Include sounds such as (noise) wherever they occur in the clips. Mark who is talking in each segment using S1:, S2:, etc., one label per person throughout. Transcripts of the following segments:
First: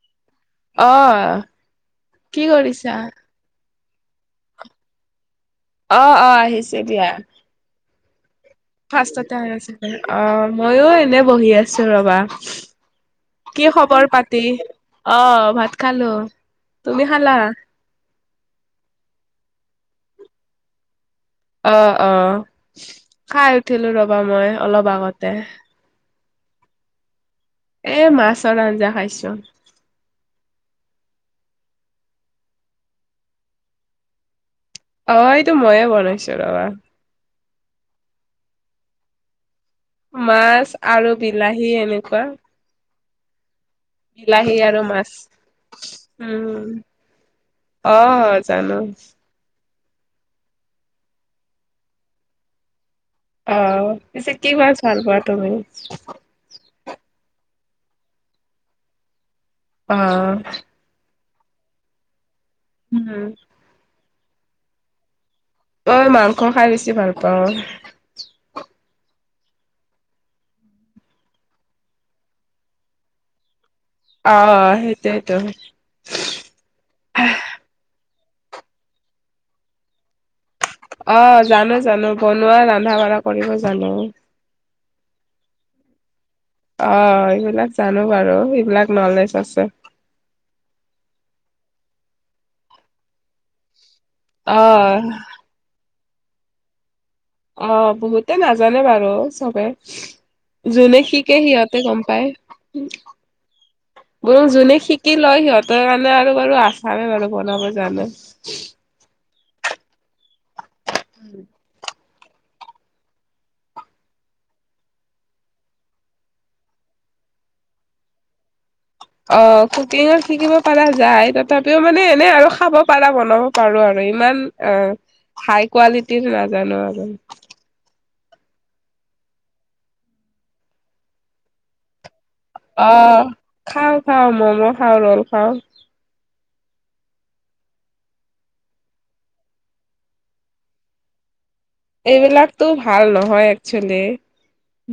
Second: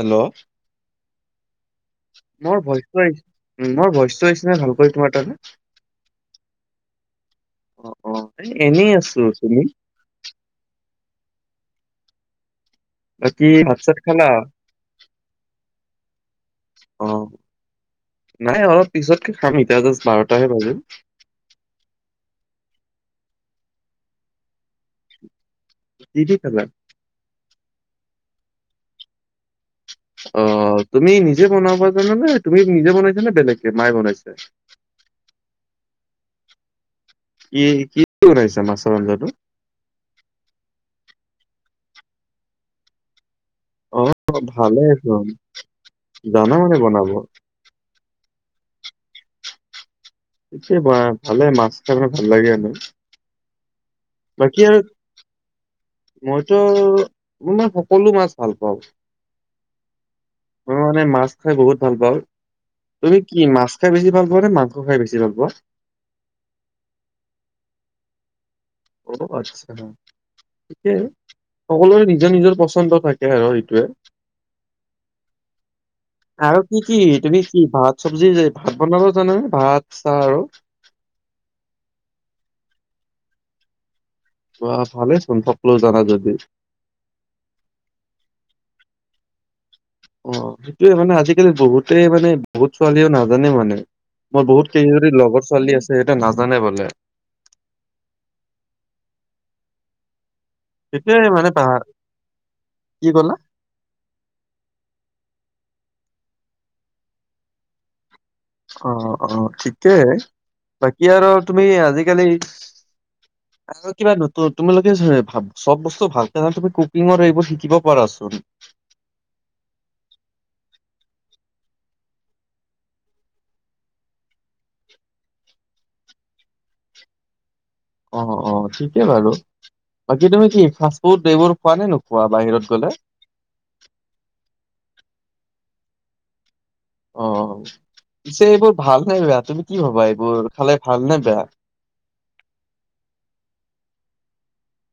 S1: Hello
S2: অ', কি
S1: মোৰ
S2: কৰিছা?
S1: ভইচটো আহিছে উ মোৰ ভইচ ো এইচিনা ভাল কৰি তোমাৰ তাৰমানে
S2: অ অ আহিছে বিিয়া
S1: এ এনেই আছো
S2: ফাৰ্ষ্টতে হৈ
S1: তুমি
S2: আছে অ মইো এনে বহি আছো ৰবা
S1: বাকী
S2: কি
S1: ভাত চাত
S2: খবৰ
S1: খালা?
S2: পাতি আহ ভাত খালো তুমি
S1: অ
S2: খালা
S1: নাই অলপ পিছতকে খাম ইতিয়া জাষ্ট বাৰটাহে বাজম
S2: অ অ খাই উঠিলো ৰবা মই অলপ আগতে
S1: তি কল
S2: এ মাছৰ আঞ্জা খাইছোন
S1: অ তুমি নিজে বনাবা জানানে তুমি নিজে বনাইছ নে বেলেগে মায়ে বনাইছে
S2: অ এইটো ময়ে বনাইছো ৰবা
S1: কি কি কি ওইছা মাছৰঞ্জাটো
S2: মাছ আৰু বিলাহী এনেকুৱা
S1: অ
S2: বিলাহী
S1: ভালে
S2: আৰু মাছ
S1: চোন জানা মানে বনাব।
S2: উম অ জানো
S1: এয়ে ভালে মাছ কাৰাৰণে ভাল লাগে আন
S2: অ পিছে কিমান ভাল পোৱা তুমি
S1: মইতো মাৰ সকলো মাছ ভাল পাওঁ
S2: অ
S1: মই মানে মাছ খাই বহুত ভাল পাওঁ তুমি
S2: উম।
S1: কি মাছ খাই বেছিাল পোৱা নে মাংস খাইেছি ভাল পোৱা
S2: অঐ মাংস খাই বেছি ভাল পাওঁ
S1: অ আচছা হ সিকয় সকলোৰে নিজৰ নিজৰ পচন্দ থাকে আৰু সেইটয়ে
S2: অ সেইটোটোো
S1: আৰু কি কি তুমি কি ভাত চব্জি ভাত বনাব জানানানে ভাত চাহ আৰু
S2: অ জানো জানো বনোৱা ৰন্ধা বঢ়া কৰিব জানো
S1: বা ভালে চোন থকলেোও জানা যদি
S2: অ এইবিলাক জানো বাৰু সবিলাক নলেজ আছে
S1: অ সেইটোয়ে মানে আজিকালি বহুতে মানে বহুত ছোৱালীও নাজানে মানে মোৰ বহুত
S2: অ'
S1: কেইজনদি লগৰ ছোৱালী আছে সেইটো নাজানে বোলে
S2: অ বহুতে নাজানে বাৰু চবে যোনে
S1: সেইটোয়ে
S2: শিকে
S1: মানে পা
S2: সিহঁতে গম পায়
S1: কি ক'লা?
S2: ব যোনে শিকি লয় সিহঁতৰ কাৰণে আৰু বাৰু আচাৰেে বাৰু বনাব জানে
S1: অ অ ঠিকেইহে বাকী আৰু তুমি আজিকালি আৰু কিবা নু তুমিোকে চব বস্তু ভালকহ তুমি কুকিঙৰ এইবোৰ শিকিব পাৰাচোন
S2: অ কুকিঙত শিকিব পাৰা যায় তথাপিও মানে এনে আৰু খাব পাৰা বনাব পাৰো আৰু ইমান অ হাই কোৱালিটিৰ নাজানো আৰু
S1: অ অ ঠিকেই বাৰু বাকী তুমি কি ফাষ্টফুড এইবোৰ খোৱা নে নোখোৱা বাহিৰত গ'লে?
S2: অ খাও খাও মম' খাও ৰল খাওঁ
S1: অ পিছে এইবোৰ ভাল নে বেয়া তুমি কি ভবা এইবোৰ খালে ভাল নে বেয়া
S2: এইবিলাকতো ভাল নহয় একচোৱেলি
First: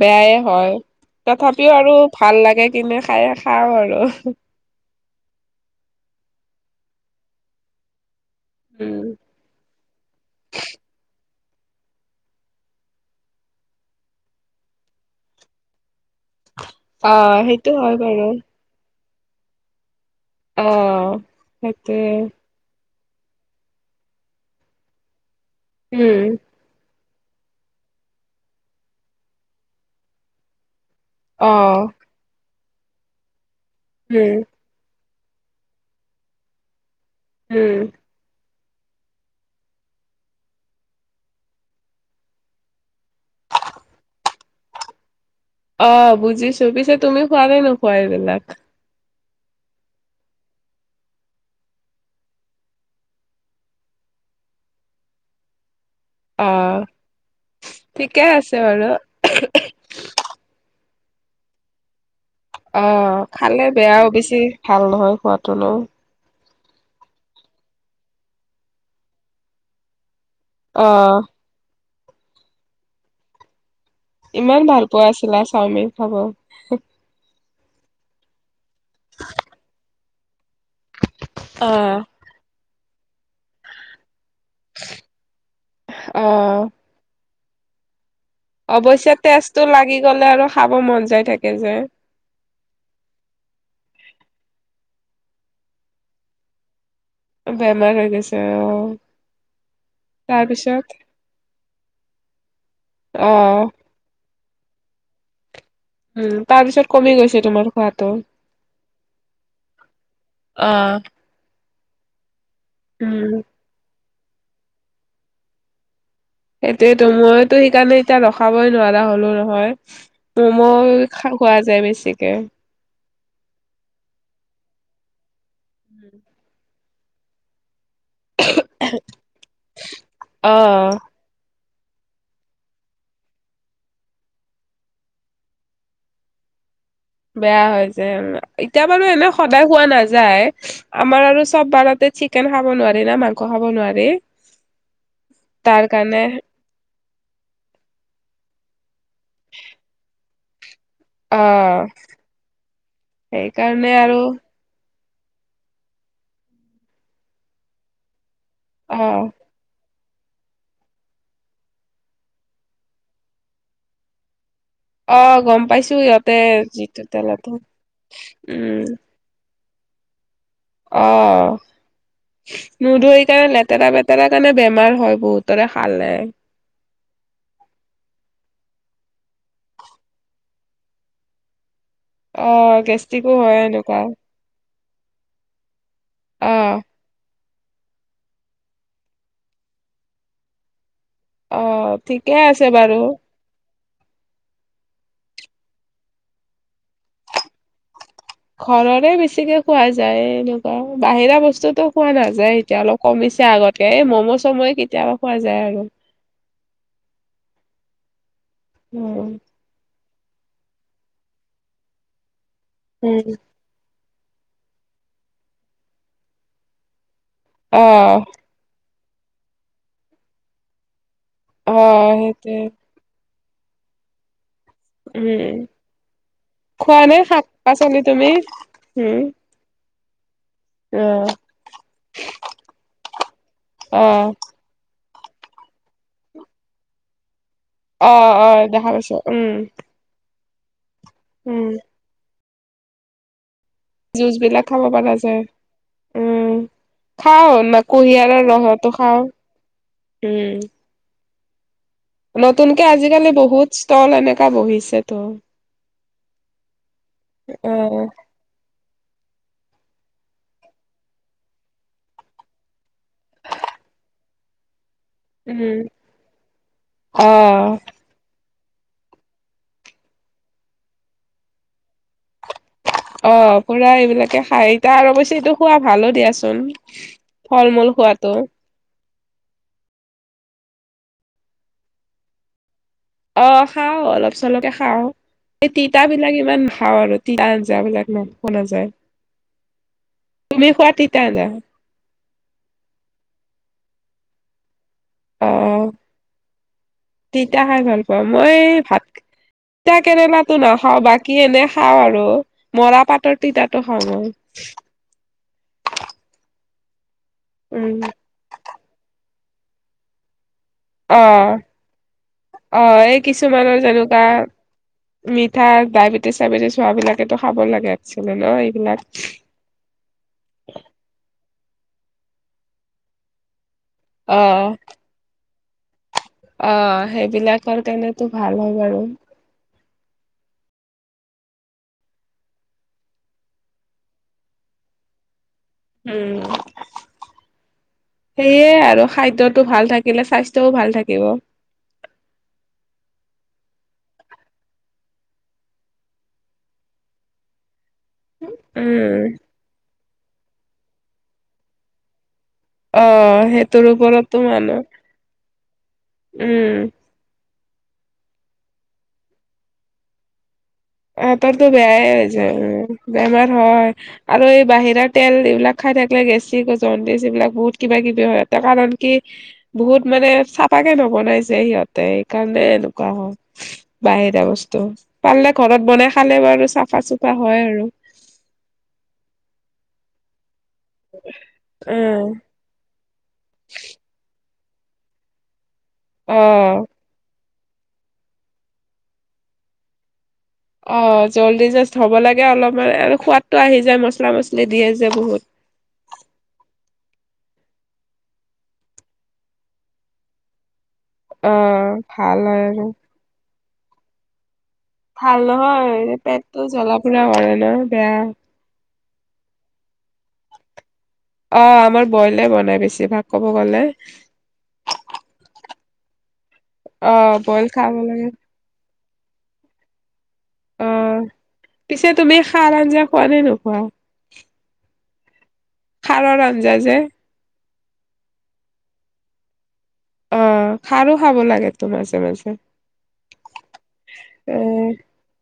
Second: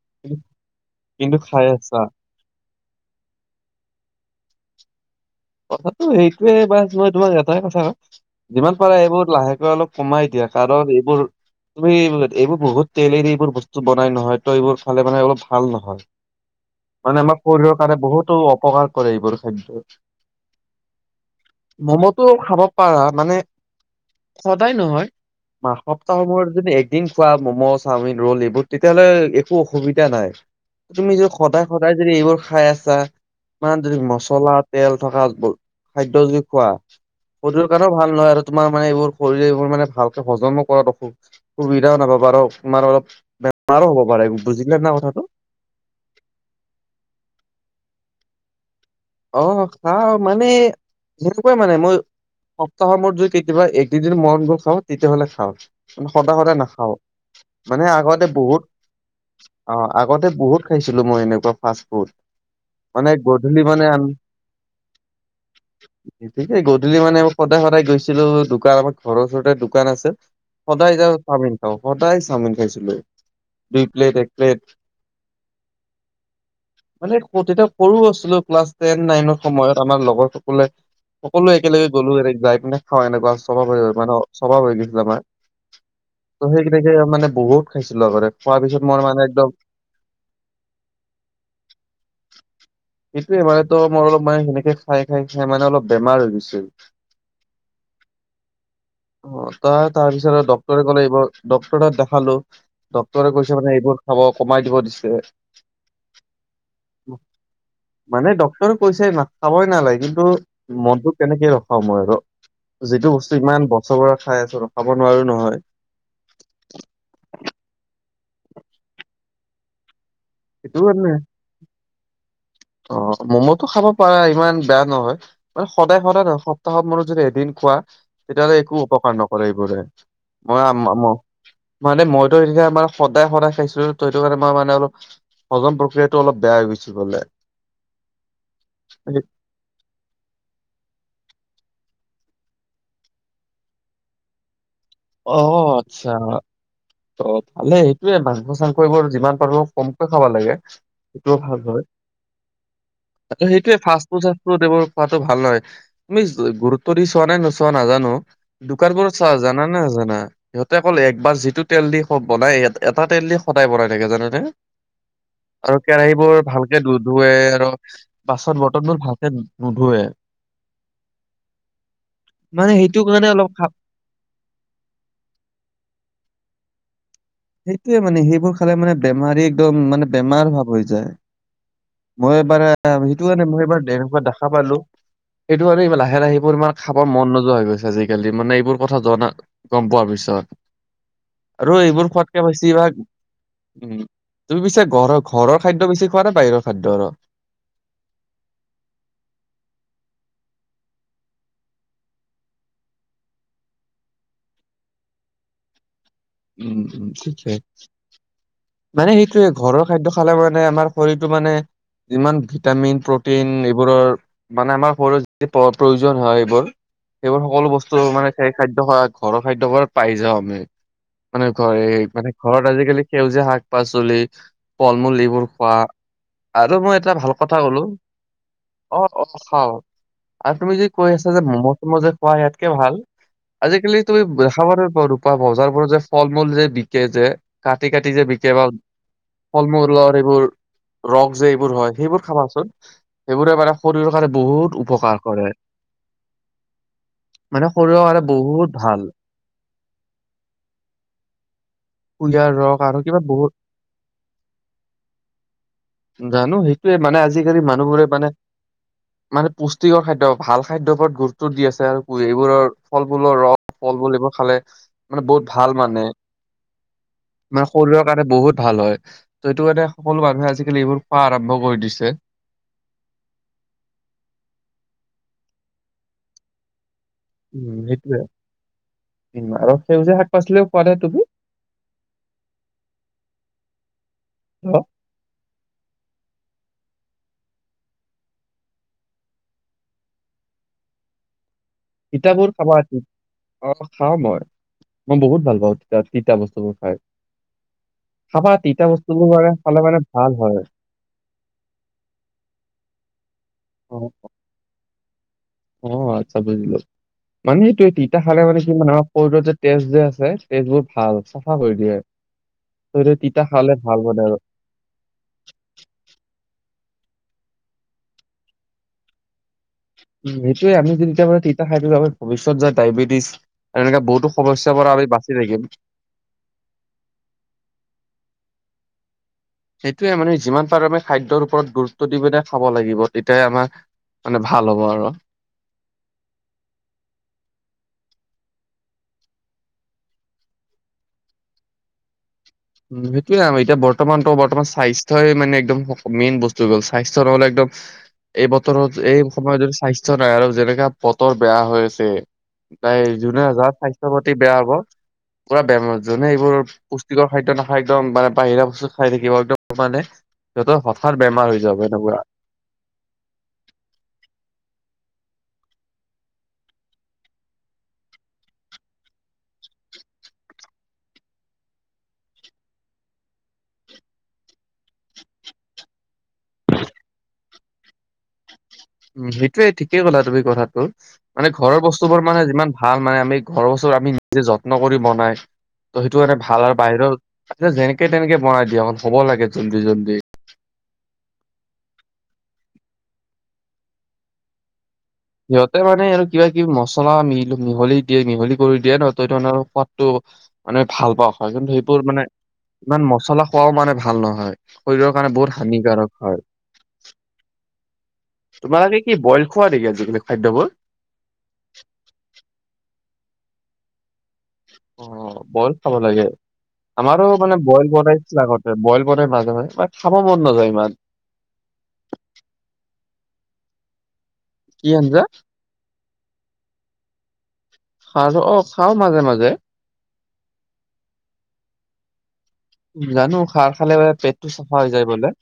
S2: বেয়াই হয়
S1: কিন্তু খাই
S2: তথাপিও আৰু
S1: আছা
S2: ভাল লাগে কিনে খাই খাওঁ আৰু
S1: কথাাতটো সেইটোোৱে বা মই তোমাৰ এটাই কথা ক যিমান পাৰে
S2: উম
S1: এইবোৰ লাহেকৈ অলপ কমাই দিয়া কাৰণ এইবোৰ তুমি এইবোৰ বহুত তেল এৰি এইবোৰ বস্তু বনাই নহয় ত এইবোৰ খালে মানে অলপ ভাল নহয়
S2: অ
S1: মানে আমাক
S2: সেইটো
S1: শৰীৰৰ
S2: হয়
S1: কাৰণে
S2: বাৰু
S1: বহুতো অপকাৰ কৰে এইবোৰ খাদ্য
S2: অ সেইটোৱে
S1: ম'ম'তটো খাব পাৰা মানে সদায় নহয় মাহ
S2: উম
S1: সপ্তাহবোৰ যদি এক দিন খোৱা ম'ম' চাওমিন ৰোল এইবোৰ তেতিয়াহ'লে একো অসুবিধা নাই তুমি যদি
S2: অ
S1: সদায় সদায় যদি এইবোৰ খাই আছা ইমান যদি
S2: উম
S1: মছলা তেল থকা খাদ্য যদি খোৱা শৰীৰৰ
S2: উম
S1: কাৰণেও ভাল নহয় আৰু তোমাৰ মানে এইবোৰ শৰীৰে এইবোৰ মানে ভালকে হজমো কৰাত অসুখ সুবিধাও নাপ বাৰু তোমাৰ অলপ বেমাৰো হ'ব বাৰু বুজিলে না কথাটো
S2: অ বুজিছো পিছে তুমি খোৱ নে নোখোৱা এইবিলাক
S1: অ খাও মানে সনেকুৱাই মানে মই সপ্তাহৰ মোৰত যদি কেতিয়াবা এক দুদিন মনবোৰ খাওঁ তেতিয়াহ'লে খাওঁ সদায়
S2: অ
S1: সদায় নাখাওঁ মানে
S2: ঠিকে
S1: আগতে
S2: আছে বাৰু
S1: বহুত অ আগতে বহুত খাইছিলো মই এনেকুৱা ফাষ্ট ফুড
S2: অ
S1: মানে গধূলি
S2: খালে
S1: মানে আন
S2: বেয়াও বেছি ভাল নহয় খোৱাতো ন
S1: গধূলি মানে সদায় সদায় গৈছিলো দোকান আমাৰ ঘৰৰ ওচৰতে দোকান আছে
S2: অ
S1: সদায় যাওঁ চাওমিন খাও সদায় চাওমিন খাইছিলো দুই প্লেট এক প্লেট
S2: ইমান ভাল পোৱা আছিলা চাওমিন খাব
S1: মানে তেতিয়া সৰুও আছিলো ক্লাছ টেন নাইনৰ সময়ত আমাৰ লগৰ সকলে সকলো
S2: অ
S1: একেলগে গ'লো এ যাই পিনে খাওঁ এনেকুৱা চব মানে সভাব হৈ গৈছিল আমাৰ ত'
S2: অ
S1: সেই তেনেকে মানে বহুত খাইছিলো আগতে খোৱাৰ পিছত মই
S2: অৱশ্যে
S1: মানে একদম
S2: তেষ্টটো লাগি গলে আৰু খাব মন যাই থাকে যে
S1: এইতোৱে মান তো মোৰ অলপ মানে সেনেকে খাই খাই খাই মানে অলপ বেমাৰ হৈ গৈছিল
S2: বেমাৰ হৈ গৈছে অ
S1: অ তাৰ তাৰপিছত ডক্টৰে কলে এইবোৰ ডক্টৰ দেখালো ডক্টৰে কৈছে
S2: অ',
S1: মানে এইবোৰ খাব কমাই দিব দিছে
S2: উম তাৰ পিছত কমি গৈছে তোমাৰ খোৱাদ
S1: মানে ডক্টৰে কৈছে না খাবই নালাগে কিন্তু
S2: অ'।
S1: মনটো কেনেকে ৰখা মই আৰু যিটো
S2: উম,
S1: বস্তু ইমান বছৰপৰা খাই আছো ৰখাব নোৱাৰো নহয়
S2: সেইটোয়েতো মইতো সেইকাৰণে এতিয়া ৰখাবই নোৱাৰা হলো নহয়
S1: সেইটো
S2: ম'ম'
S1: কাৰণে
S2: খা খোৱা যায় বেছিকে
S1: অ ম'ম'টো খাব পাৰা ইমান বেয়া নহয় মানে সদায় সদায় নহয় এসপ্তাহত মোৰত যদি এদিন খোৱা তেতিয়াহ'লে একো অপকাৰ নকৰে এইবোৰে
S2: অ',
S1: মই মানে মইতো তেতিয়া আ মম সদায় সদায় খাইছিলো হেতো কাৰণে মই মানে অলপ হজম প্ৰক্ৰিয়াটো অলপ বেয়া হৈ গৈছিল বোলে
S2: বেয়া হয় যে এতিয়া বাৰু এনে সদায় হোৱা নাযায় আমাৰ আৰু চব বাৰতে চিকেন খাব নোৱাৰে না মাংস খাব নোৱাৰি
S1: অ
S2: তাৰ
S1: আচ্ছা
S2: কাৰণে
S1: ত ভালে সেইটোয়ে মাংস চাংস এইবোৰ যিমান পাৰো কমকৈ খাব লাগে সেইটো ভাল হয়
S2: অ',
S1: সেইটোৱে
S2: সেইকাৰণে
S1: ফষ্ট
S2: আৰু
S1: ফুড দৱৰ পোৱাটো ভাল নহয় তুমি গুৰুত্ব দি চোৱা নাই নোচোৱা নাজানো দোকানবোৰত
S2: অ'।
S1: চাহ জানা না জানা সিহঁতে অকল একবাৰ যিটো তেল দি বনাই এটা তেল দি সদায় বনাই থাকে জানানে
S2: অ গম
S1: ঘৰত
S2: পাইছো
S1: কেৰাহী
S2: সিহঁতে
S1: বোৰ ভালকে ধ
S2: যিটো
S1: ধোৱে
S2: তেলতো
S1: আৰু বাছত
S2: উম
S1: বৰ্তন বোৰ ভাল নোধোৱে
S2: অ
S1: মানে সেইটো
S2: নুধোৱে
S1: অলপ
S2: কাৰণে
S1: খা
S2: লেতেৰা পেতেৰা তাৰ কাৰণে বেমাৰ হয় বহুতৰে খালে
S1: সেইটোয়ে মানে সেইবোৰ খালে মানে বেমাৰী একদম মানে বেমাৰ ভাৱ হৈ যায় মই
S2: অ
S1: এবাৰ এটা
S2: গেষ্টিকো
S1: ভিদিঅ
S2: হয়
S1: এইবাৰ
S2: এনেকুৱা
S1: দেখা পালো এইটো কাৰনে লাহে
S2: অ
S1: লাহেবোৰ ইমান খাবৰ মন নোযোৱা হৈ গৈছে আজিকালি মানে এইবোৰ কথা জনা গম পোৱাৰ পিছত
S2: অ
S1: আৰু এইবোৰ
S2: ঠিকে
S1: খোৱাতকে
S2: আছে
S1: বেছিভাগ
S2: বাৰু
S1: উম তুমি পিছা ঘৰৰ ঘৰৰ খাদ্য বেছি খোৱা নে বাহিৰৰ খাদ্য আৰু
S2: ঘৰৰে বেছিকে খোৱা যায় এনেকুৱা বাহিৰা বস্তুতো খোৱা নাযায় এতিয়া অলপ কমিছে আগতেে এই ম'ম' চম'য়ে কেতিয়াবা খোৱা যায় আৰু
S1: উম উম ঠিকছে মানে
S2: উম
S1: সেইটো ঘৰৰ খাদ্্য খালে মানে আমাৰ শৰীৰটো মানে ইিমান ভিটামিন
S2: উম
S1: প্ৰটিন এইবোৰৰ মানে আমাৰ শৰৰ যি প্ৰয়োজন হয় এইবোৰ সেইবোৰ সকলো
S2: অ
S1: বস্তু মানে খাদ্য খ ঘৰৰ খাদ্যয়বাৰ পাই যাওঁ আমি মানে
S2: অ
S1: ঘৰ এই মানে
S2: সেইটোৱে
S1: ঘৰত আজিকালি সেউজীয়া শাক পাচলি ফল মূল এইবোৰ
S2: উম
S1: খোৱা আৰু মই
S2: খোৱা
S1: এটা
S2: নে
S1: ভাল
S2: শাক
S1: কথা কলো
S2: পাচলি তুমি
S1: অ
S2: উম
S1: অ খাও আৰু তুমি যদি
S2: অ
S1: কৈ আছা যে ম'ম' চমো যে খোৱা ইয়াতকে ভাল আজিকালি
S2: অ
S1: তুমি খাব ৰূপা ভজাৰোৰত যে ফল মূল যে বিকে যে কাটি
S2: অ
S1: কাটি যে বিক
S2: অ
S1: বাা
S2: দেখা পাইছো উম
S1: ফল মূল লৰ এইবোৰ ৰস যে
S2: উম
S1: এইবোৰ হয় সেইবোৰ খাবাচোন সেইবোৰে মানে শৰীৰৰ কাৰণে
S2: জুচ বিলাক
S1: বহুত
S2: খাব পৰা
S1: উপকাৰ
S2: যায়
S1: কৰে
S2: উম খাও
S1: মানে
S2: ন
S1: শৰীৰৰ কাৰণে
S2: কুঁহিয়াৰৰ
S1: বহুত
S2: ৰহতো
S1: ভাল
S2: খাও উম
S1: কুঁহিয়াৰ ৰস
S2: নতুনকে
S1: আৰু কিবা
S2: আজিকালি বহুত ষ্টল এনেককা বহিছেতো
S1: জানো সেইটোয়ে মানে আজিকালি
S2: অ
S1: মানুহবোৰে মানে মানে পুষ্টিকৰ খাদ্্য ভাল খাদ্যৰ ওপৰত গুৰুত্ব দি আছে আৰু এইবোৰৰ ফলবুলৰ ৰস ফলবুল এইবোৰ খালে মানে বহুত
S2: উম
S1: ভাল মানে
S2: অ
S1: মে শৰীৰ কাৰণে বহুত ভাল হয় ত সেইটো কাৰণে সকলো মানুহে আজিকালি এইবোৰ খোৱা আৰম্ভ কৰি দিছে
S2: অ পুৰা এইবিলাকে খাই এতা আৰু অৱশে এইটো খোৱা ভালো দিয়াচোন ফল
S1: উম
S2: মূল
S1: সেইটোয়ে
S2: খোৱাতো
S1: আৰু সেউজীয়া শাক পাচলিও পোৱা নাই তুমি
S2: অ খাওঁ অলপ চলকে
S1: অ
S2: খাওঁ এই তিতাাবলাক ইমান খাওঁ আৰু তিতা আঞ্জাাবলাক ন নাযায় তুমি খোৱাটতিাা
S1: তিতাবোৰ খাবা আচ অ খাওঁ মই মই বহুত
S2: অ
S1: ভাল পাওঁ তিাত তিতা বস্তুবোৰ খাই
S2: তিতা খাই ভাল পাওঁ
S1: খাবা
S2: মই
S1: তিতা
S2: ভাত
S1: বস্তুবোৰ মানে খালে
S2: তিতা
S1: মানে ভাল
S2: কেৰেলাটো
S1: হয়
S2: নাখাওঁ বাকী এনে খাওঁ আৰু মৰা পাতৰ তিতাো
S1: অ
S2: হয় মই
S1: অ আচ্ছা বুজিলো মানে সেইটোে
S2: উম
S1: তিতা ালে মানে কি আমাৰ শৰীৰৰ যে তেজ যে আছে তেজবোৰ
S2: অ
S1: ভাল চাফা কৰি দিয়ে
S2: অ
S1: ত
S2: এই
S1: তিতা
S2: কিছুমানৰ
S1: খালে ভাল
S2: যেনেকুৱা
S1: মানে আৰু
S2: মিঠা ডায়বেটিছ চাইবেটিছ হোৱাবিলাকেো খাব লাগে আচ ল এইবিলাক
S1: উমেইয় আমিদি তেতিয়াে তিত খাই বাবে ভৱিষ্যত যায় ডায়বেটিছ আৰু এনেকে বহুতো
S2: অ
S1: সমস্যাৰ পৰা আমি বাচি থাকিম
S2: অ সেইবিলাকৰ কাৰণেতো ভাল হয় বাৰু
S1: সেইটোৱে মানে যিমান পাৰো আমি খাদ্যৰ ওপৰত গুৰুত্ব দি পেল খাব লাগিব তেতিয়া আমাৰ মানে ভাল হ'ব আৰু
S2: উম সেয়ে আৰু খাদ্যতটো ভাল থাকিলে স্বাস্থ্যও ভাল থাকিব
S1: উ সেইটোয়ে নাম এতিয়া বৰ্তমানতো বৰ্তমান স্বাস্থ্যয়ই মানে একদম মেইন বস্তু গ'ল স্বাস্থ্্য নহ'লে একদম এই বতৰত
S2: উম
S1: এই সময়ত যদি স্বাস্থ্য নাই আৰু যেনেকা বতৰ বেয়া হৈ আছে তাই
S2: অ
S1: যোনে যাৰ
S2: সেইটোৰ
S1: স্বাস্থ্যৰ প্ৰতি
S2: ওপৰতো
S1: বেয়া হ'ব
S2: মানুহ
S1: পুৰা বে যোনে এইবোৰ
S2: উম
S1: খাদ্য় নাখায় একদম মানে বাহিৰা বস্তু খাই থাকিব একদম মানে সিহতৰ স
S2: আহ তোৰতো বেয়াই হৈ যায় বেমাৰ হয় আৰু এই বাহিৰাৰ তেল এইবিলাক খাই থাকিলে গেছি গ জডছ এইবিলাক বহুত কিবা কিবি হয়তে কাৰণ কি বহুত মানে চফাাকে নবনাইছে সিহঁতে সেইকাৰণে এনেকুৱা হ বাহিটা বস্তু পাৰিলে ঘৰত বনাই খালে বাৰু চাফা চুফা হয় আৰু
S1: উম সেইটোয়ে ঠিকেই কলা তুমি কথাটো মানে ঘৰৰ বস্তু বোৰ
S2: উম
S1: মানে যিমান ভাল ভাল মানে আমি ঘৰৰ ওচৰত আমি নিজে যত্ন কৰি বনাই ত সেইটো কাৰণে
S2: অ
S1: ভাল আৰু বাহিৰৰ আ যেনেকে তেনেকে বনাই দিয়া অক হ'ব লাগে জল্দি জল্দি
S2: অ', জল্দি জাষ্ট হব লাগে অলপমান আৰু সোৱাদটো আহি যায় মছলা মছলি দিয়ে যে বহুত।
S1: সিহঁতে মানে আৰু কিবা কিবি মছলা মিল মিহলি দিয়ে মিহলি কৰি দিয়ে ন' ত' সোৱাদটো মানে ভাল পাওঁ
S2: অ
S1: হয়, কিন্তু সেইবোৰ মানে
S2: ভাল হয় আৰু
S1: ইমান মচলা খোৱাও মানে ভাল নহয়। শৰীৰৰ কাৰণে বহুত হানিকাৰক হয়।
S2: তো জ্বলা পুৰা কৰে ন' বেয়া।
S1: তোমালোকে কি বইল খোৱা নিকি আজিকালি খাদ্যবোৰ?
S2: অ', আমাৰ বইলে বনাই বেছি ভাগ ক'ব গ'লে।
S1: অ', বইল খাব লাগে
S2: অ
S1: আমাৰো মানে বইল
S2: খাব লাগে
S1: বনাইছিল আগত বইল বনাই মাজে মাজে মানে খাব মন নাযায়
S2: অ
S1: ইমান।
S2: পিছে তুমি খাৰ আঞ্জা খোৱা নে নোখোৱা?
S1: কি আঞ্জা?
S2: খাৰৰ আঞ্জা যে
S1: খাৰ টো, অ' খাওঁ মাজে মাজে।
S2: অ', খাৰো খাব লাগেতো মাজে মাজে।
S1: জানো খাৰ খালে পেটটো
S2: এ
S1: চাফা হৈ যায় বোলে।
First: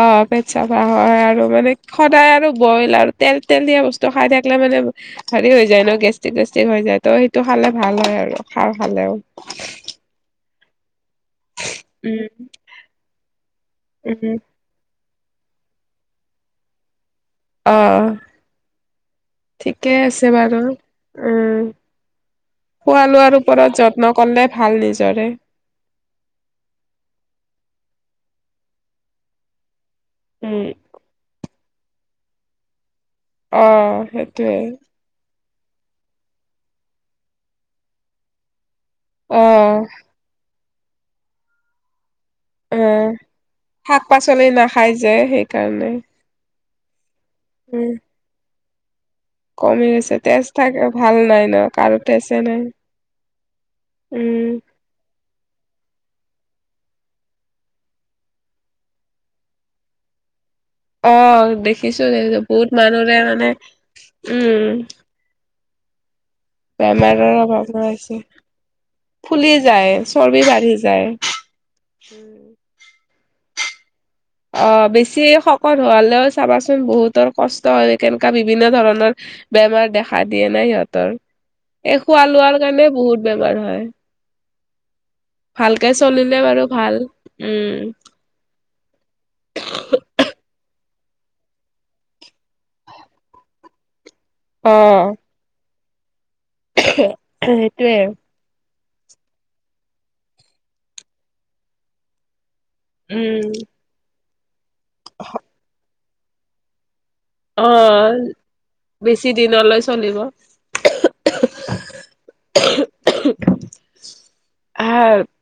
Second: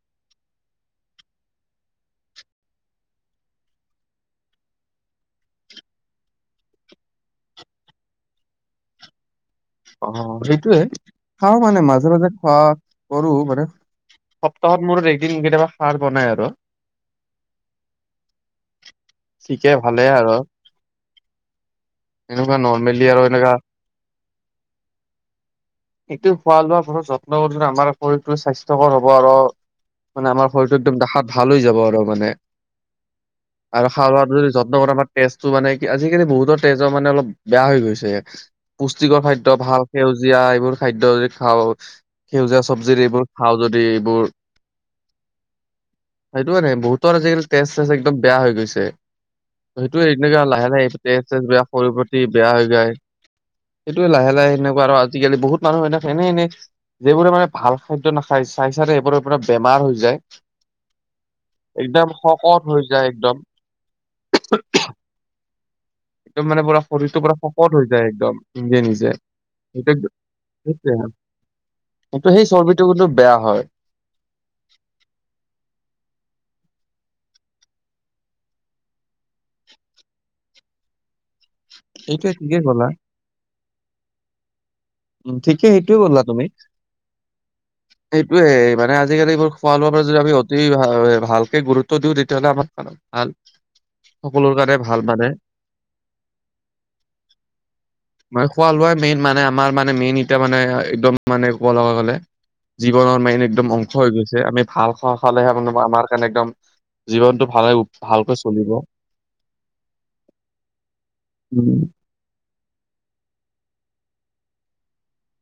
S2: অ', পেট চাফা হয় আৰু মানে সদায় আৰু বইল আৰু তেল তেলিয়া বস্তু খাই থাকিলে মানে হেৰি হৈ যায় ন' গেষ্ট্ৰিক চেষ্ট্ৰিক হৈ যায় ত' সেইটো খালে ভাল হয় আৰু খা খালেওঁ
S1: অ', সেইটোয়ে খাওঁ মানে মাজে
S2: উম
S1: মাজে খোৱা কৰো মানে
S2: উম
S1: তহঁত মোৰ একদিন কেতিয়াবা খাৰ বনাই আৰু।
S2: অ',
S1: ঠিকে
S2: ঠিকেই
S1: ভালে
S2: আছে
S1: আৰু
S2: বাৰু উম,
S1: এনেকুৱা
S2: খোৱা
S1: নৰ্মেলি আৰু
S2: লোৱাৰ
S1: এনেকা
S2: ওপৰত যত্ন কৰিলে ভাল নিজৰে।
S1: এইটো খোৱা লোৱা বহুত যত্ন কৰিলে আমাৰ শৰীৰটো স্বাস্থ্যকৰ হব আৰু মানে আমাৰ
S2: উম
S1: শৰীৰটো একদম দেখাত ভাল হৈ যাব আৰু মানে।
S2: অ
S1: আৰু খাৰ খোৱাটো যদি
S2: সেইটোৱে
S1: যত্ন কৰা আমাৰ তেজটো মানে কি, আজিকালি বহুতৰ তেজ মানে অলপ বেয়া হৈ গৈছে। পুষ্টিকৰ
S2: অ
S1: খাদ্য ভাল সেউজীয়া এইবোৰ খাদ্য যদি খাওঁ সেউজীয়া
S2: অ
S1: সবজিৰ এইবোৰ খাওঁ যদি
S2: শাক
S1: এইবোৰ
S2: পাচলি নাখাই যে সেইকাৰণে
S1: সেইটো নাই বহুতৰ আজিকালি তেজ
S2: উম
S1: চেজ একদম বেয়া হৈ গৈছে।
S2: কমি
S1: সেইটো
S2: গৈছে তেজ
S1: তেনেকে লাহে
S2: থাকে
S1: লাহে
S2: ভাল
S1: তেজ
S2: নাই
S1: তেজ
S2: ন
S1: বেয়া
S2: কাৰো
S1: শৰীৰ প্ৰতি
S2: তেজে
S1: বেয়া
S2: নাই
S1: হৈ যায় সেইটোয়ে লাহে
S2: উম
S1: লাহে সেনেকুৱা আৰু আজিকালি বহুত মানুহ বিলাক এনে এনে যিবোৰে মানে ভাল খাদ্য নাখায়, চাই চাইডে সেইবোৰৰ পৰা বেমাৰ হৈ যায়।
S2: অ'
S1: একদম
S2: দেখিছোঁ দেখিছোঁ
S1: শকত
S2: বহুত
S1: হৈ যায়
S2: মানুহৰে
S1: একদম
S2: মানে উম,
S1: একদম মানে পুৰা শৰীৰটো
S2: বেমাৰৰ
S1: পুৰা
S2: অভাৱ
S1: শকত হৈ যায়
S2: হৈছে
S1: একদম নিজে নিজে
S2: ফুলি যায় চৰ্বি বাঢ়ি
S1: সেই
S2: যায়
S1: কিন্তু সেই চৰ্বিটো কিন্তু বেয়া হয়।
S2: অ', বেছি শকত হোৱালেও চাবাচোন বহুতৰ কষ্ট হয়, কেনকা বিভিন্ন ধৰণৰ বেমাৰ দেখা দিয়ে নাই সিহঁতৰ, এ খোৱা
S1: সেইটোৱে ঠিকে
S2: লোৱাৰ
S1: ক'লা।
S2: কাৰণে বহুত বেমাৰ হয়।
S1: উম, ঠিকে
S2: ভালকে
S1: সেইটোৱে কলা
S2: চলিলে
S1: তুমি।
S2: বাৰু ভাল উম।
S1: সেইটোৱে, মানে আজিকালি এইবোৰ খোৱা লোৱাৰ পৰা যদি আমি অতি ভালকে গুৰুত্ব দিও, তেতিয়াহলে আমাৰ কাৰণে ভাল সকলোৰ
S2: অ
S1: কাৰণে ভাল মানে
S2: সেইটোৱে আৰু।
S1: মানে খোৱা লোৱা মেইন মানে আমাৰ মানে মেইন এতিয়া মানে একদম মানে ক'ব লগা গ'লে। জীৱনৰ
S2: উম
S1: মানে একদম অংশ হৈ গৈছে, আমি ভাল খোৱা খালেহে মানে আমাৰ কাৰণে একদম জীৱনটো
S2: অ
S1: ভালে, ভালকৈ চলিব।
S2: বেছি দিনলৈ চলিব।
S1: উম,
S2: (inaudible)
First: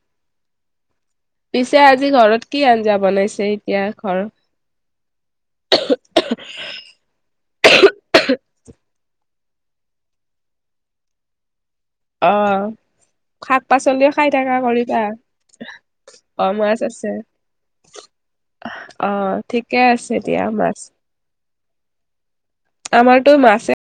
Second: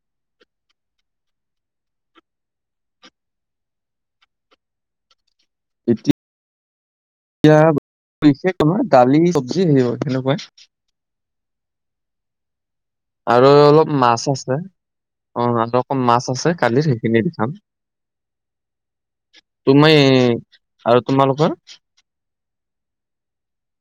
S2: পিছে আজি ঘৰত কি আঞ্জা বনাইছে এতিয়া ঘৰত? (inaudible)
S1: এতিয়া বিশেষ আমাৰ দালি চব্জি থাকিব সেনেকুৱাই
S2: অ',
S1: আৰু
S2: শাক
S1: অলপ
S2: পাচলিও
S1: মাছ
S2: খাই থাকা
S1: আছে,
S2: কৰিবা
S1: অ', অকণ মাছ
S2: অ
S1: আছে
S2: মাছ
S1: কালিৰ
S2: আছে
S1: সেইখিনি দি খাম।
S2: অ ঠিকে
S1: তুমি
S2: আছে দিয়া মাছ
S1: আৰু তোমালোকৰ।
S2: আমাৰ টো মাছে।